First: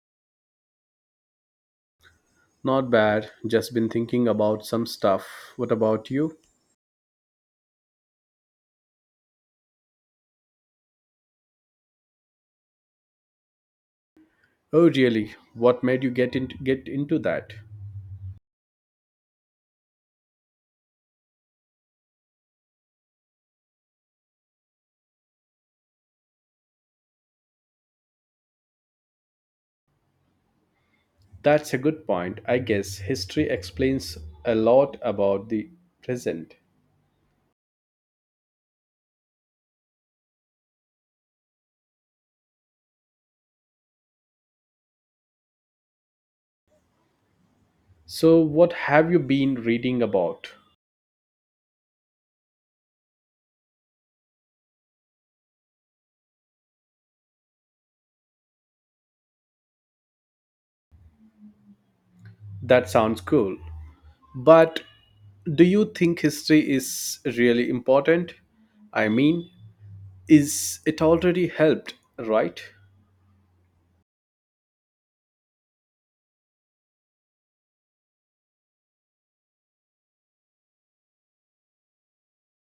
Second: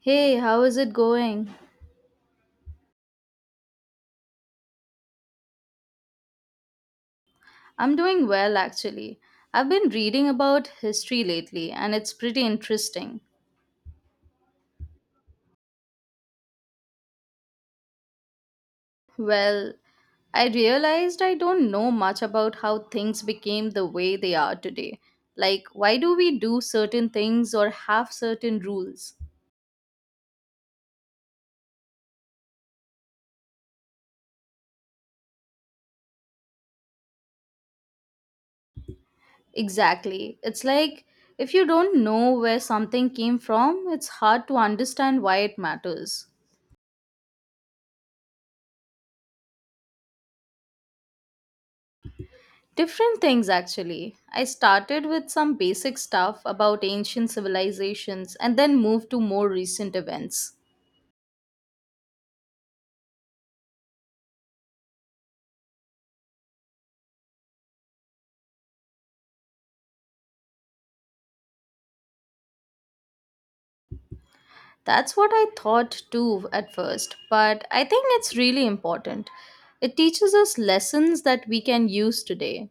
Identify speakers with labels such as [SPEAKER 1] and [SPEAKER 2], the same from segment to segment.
[SPEAKER 1] Hey, how is it going?
[SPEAKER 2] Not bad. Just been thinking about some stuff. What about you?
[SPEAKER 1] I'm doing well actually. I've been reading about history lately and it's pretty interesting.
[SPEAKER 2] Oh, really? What made you get into that?
[SPEAKER 1] Well, I realized I don't know much about how things became the way they are today. Like, why do we do certain things or have certain rules?
[SPEAKER 2] That's a good point. I guess history explains a lot about the present.
[SPEAKER 1] Exactly. It's like if you don't know where something came from, it's hard to understand why it matters.
[SPEAKER 2] So, what have you been reading about?
[SPEAKER 1] Different things actually. I started with some basic stuff about ancient civilizations and then moved to more recent events.
[SPEAKER 2] That sounds cool. But do you think history is really important? I mean, is it already helped, right?
[SPEAKER 1] That's what I thought too at first, but I think it's really important. It teaches us lessons that we can use today.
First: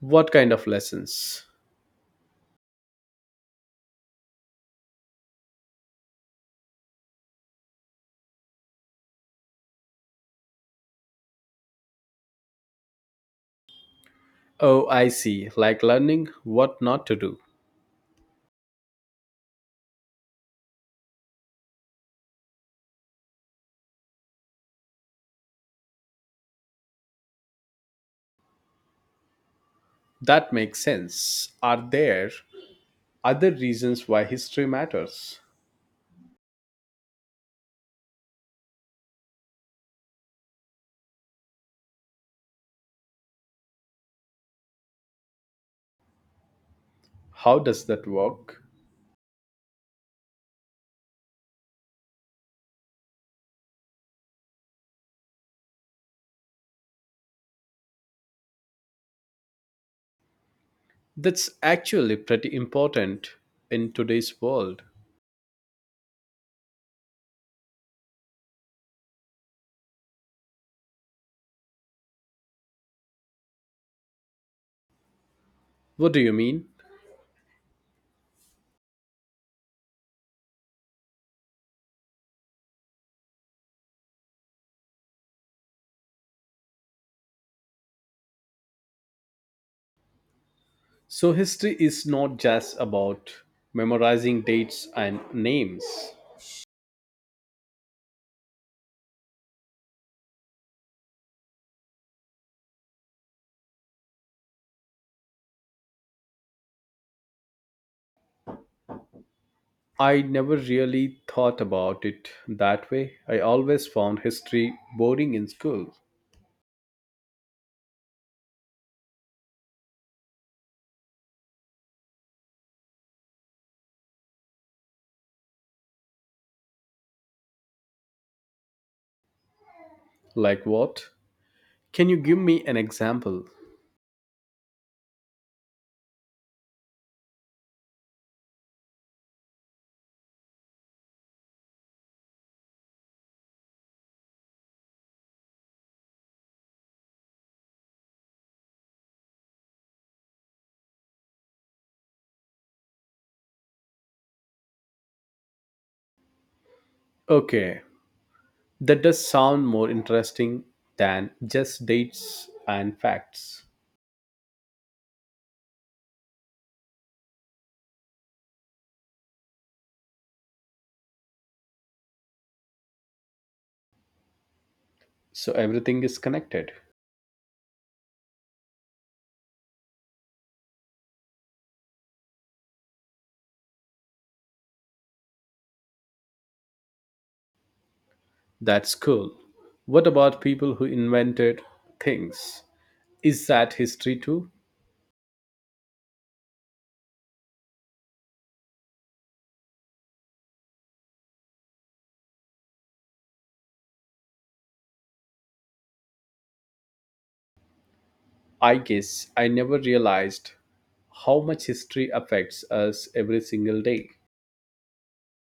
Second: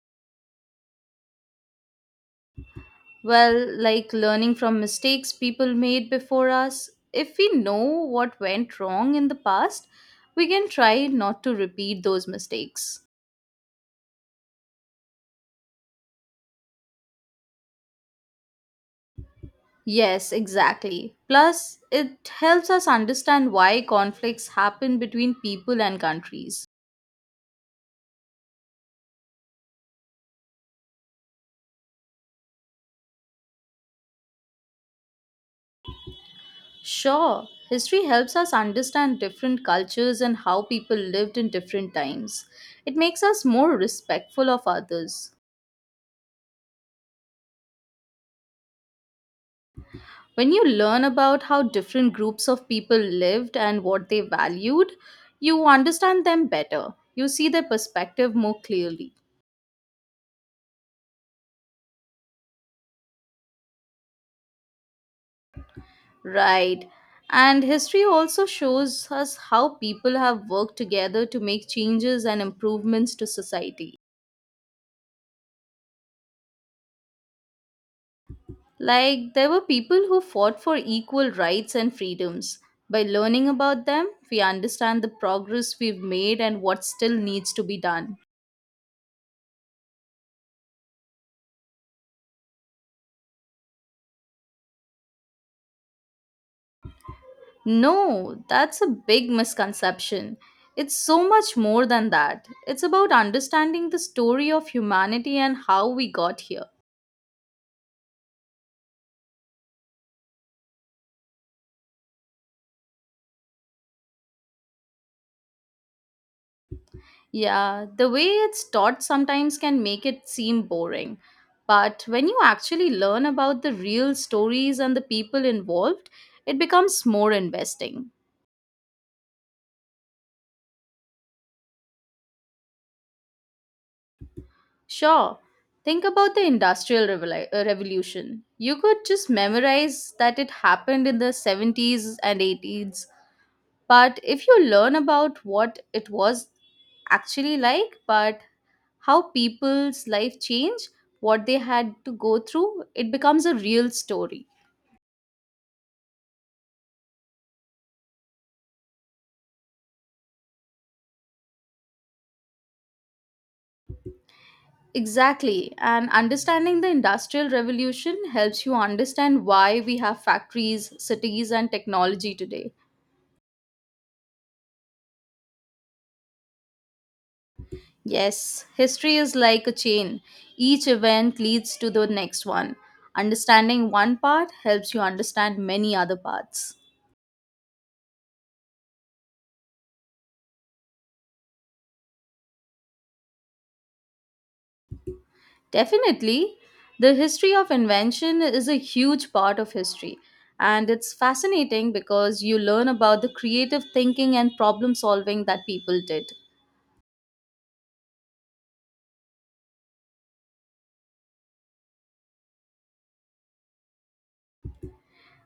[SPEAKER 2] What kind of lessons?
[SPEAKER 1] Well, like learning from mistakes people made before us. If we know what went wrong in the past, we can try not to repeat those mistakes.
[SPEAKER 2] Oh, I see. Like learning what not to do.
[SPEAKER 1] Yes, exactly. Plus, it helps us understand why conflicts happen between people and countries.
[SPEAKER 2] That makes sense. Are there other reasons why history matters?
[SPEAKER 1] Sure, history helps us understand different cultures and how people lived in different times. It makes us more respectful of others.
[SPEAKER 2] How does that work?
[SPEAKER 1] When you learn about how different groups of people lived and what they valued, you understand them better. You see their perspective more clearly.
[SPEAKER 2] That's actually pretty important in today's world.
[SPEAKER 1] Right. And history also shows us how people have worked together to make changes and improvements to society.
[SPEAKER 2] What do you mean?
[SPEAKER 1] Like, there were people who fought for equal rights and freedoms. By learning about them, we understand the progress we've made and what still needs to be done.
[SPEAKER 2] So, history is not just about memorizing dates and names.
[SPEAKER 1] No, that's a big misconception. It's so much more than that. It's about understanding the story of humanity and how we got here.
[SPEAKER 2] I never really thought about it that way. I always found history boring in school.
[SPEAKER 1] Yeah, the way it's taught sometimes can make it seem boring. But when you actually learn about the real stories and the people involved, it becomes more investing.
[SPEAKER 2] Like what? Can you give me an example?
[SPEAKER 1] Sure, think about the Revolution. You could just memorize that it happened in the 70s and 80s. But if you learn about what it was actually like, but how people's life change, what they had to go through, it becomes a real story.
[SPEAKER 2] Okay, that does sound more interesting than just dates and facts.
[SPEAKER 1] Exactly. And understanding the Industrial Revolution helps you understand why we have factories, cities, and technology today.
[SPEAKER 2] So everything is connected.
[SPEAKER 1] Yes, history is like a chain. Each event leads to the next one. Understanding one part helps you understand many other parts.
[SPEAKER 2] That's cool. What about people who invented things? Is that history too?
[SPEAKER 1] Definitely, the history of invention is a huge part of history, and it's fascinating because you learn about the creative thinking and problem solving that people did.
[SPEAKER 2] I guess I never realized how much history affects us every single day.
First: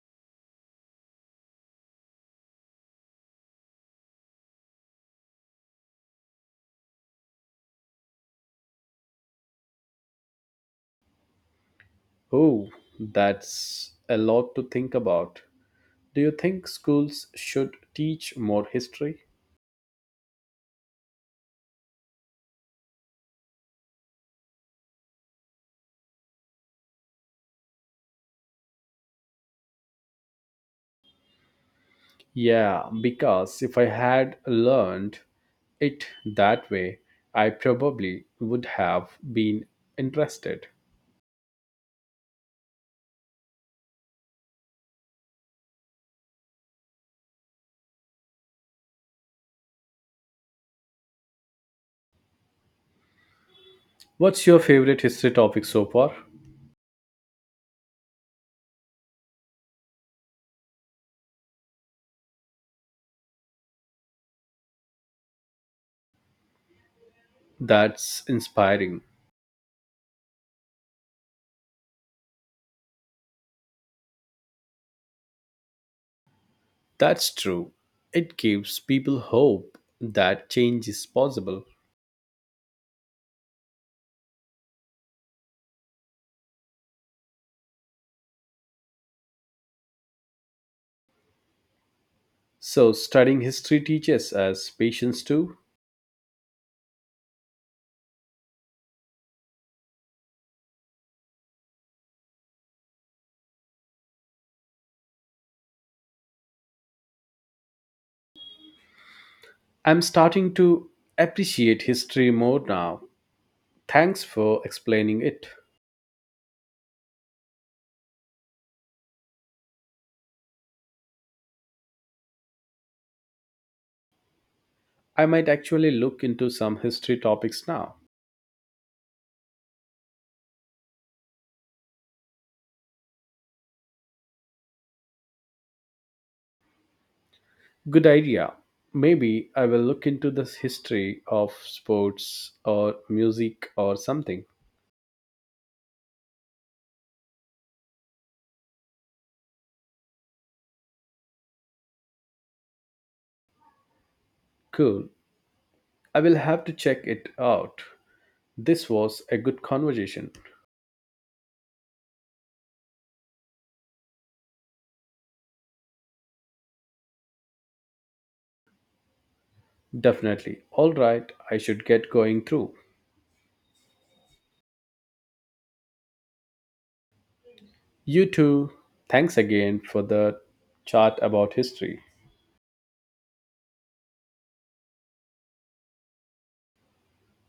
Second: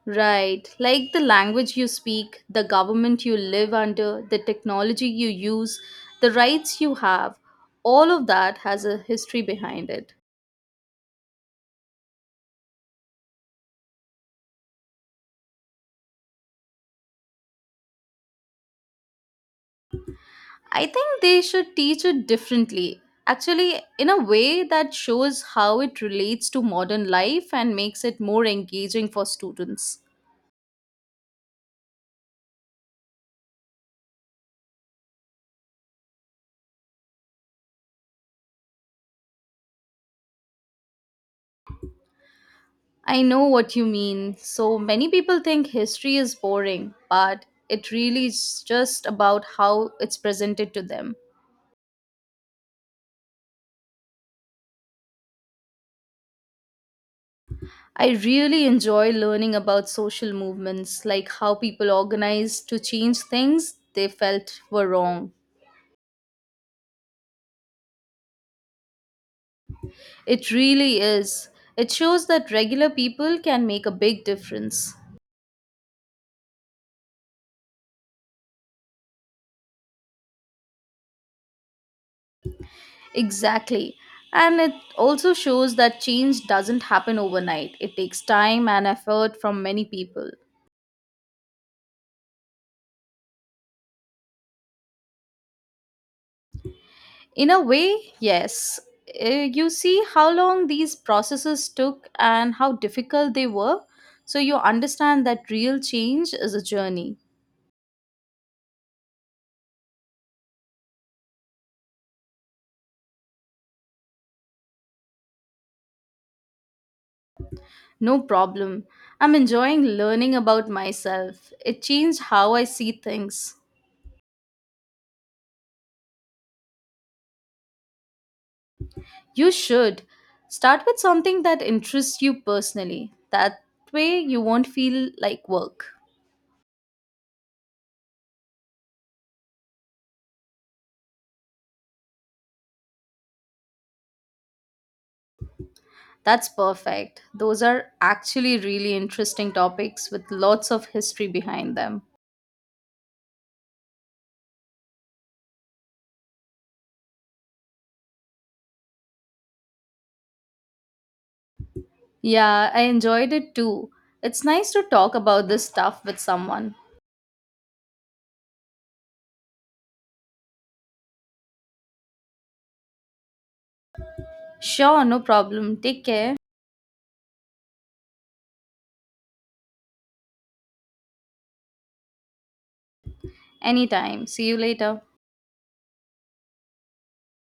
[SPEAKER 1] Right, like the language you speak, the government you live under, the technology you use, the rights you have, all of that has a history behind it.
[SPEAKER 2] Oh, that's a lot to think about. Do you think schools should teach more history?
[SPEAKER 1] I think they should teach it differently. Actually, in a way that shows how it relates to modern life and makes it more engaging for students.
[SPEAKER 2] Yeah, because if I had learned it that way, I probably would have been interested.
[SPEAKER 1] I know what you mean. So many people think history is boring, but it really is just about how it's presented to them.
[SPEAKER 2] What's your favorite history topic so far?
[SPEAKER 1] I really enjoy learning about social movements, like how people organized to change things they felt were wrong.
[SPEAKER 2] That's inspiring.
[SPEAKER 1] It really is. It shows that regular people can make a big difference.
[SPEAKER 2] That's true. It gives people hope that change is possible.
[SPEAKER 1] Exactly. And it also shows that change doesn't happen overnight. It takes time and effort from many people.
[SPEAKER 2] So, studying history teaches us patience too.
[SPEAKER 1] In a way, yes. You see how long these processes took and how difficult they were, so you understand that real change is a journey.
[SPEAKER 2] I'm starting to appreciate history more now. Thanks for explaining it.
[SPEAKER 1] No problem. I'm enjoying learning about myself. It changed how I see things.
[SPEAKER 2] I might actually look into some history topics now.
[SPEAKER 1] You should. Start with something that interests you personally. That way, you won't feel like work.
[SPEAKER 2] Good idea. Maybe I will look into this history of sports or music or something.
[SPEAKER 1] That's perfect. Those are actually really interesting topics with lots of history behind them.
[SPEAKER 2] Cool. I will have to check it out. This was a good conversation.
[SPEAKER 1] Yeah, I enjoyed it too. It's nice to talk about this stuff with someone.
[SPEAKER 2] Definitely. All right, I should get going through.
[SPEAKER 1] Sure, no problem. Take care.
[SPEAKER 2] You too. Thanks again for the chat about history.
[SPEAKER 1] Anytime. See you later.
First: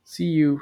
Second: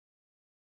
[SPEAKER 2] See you.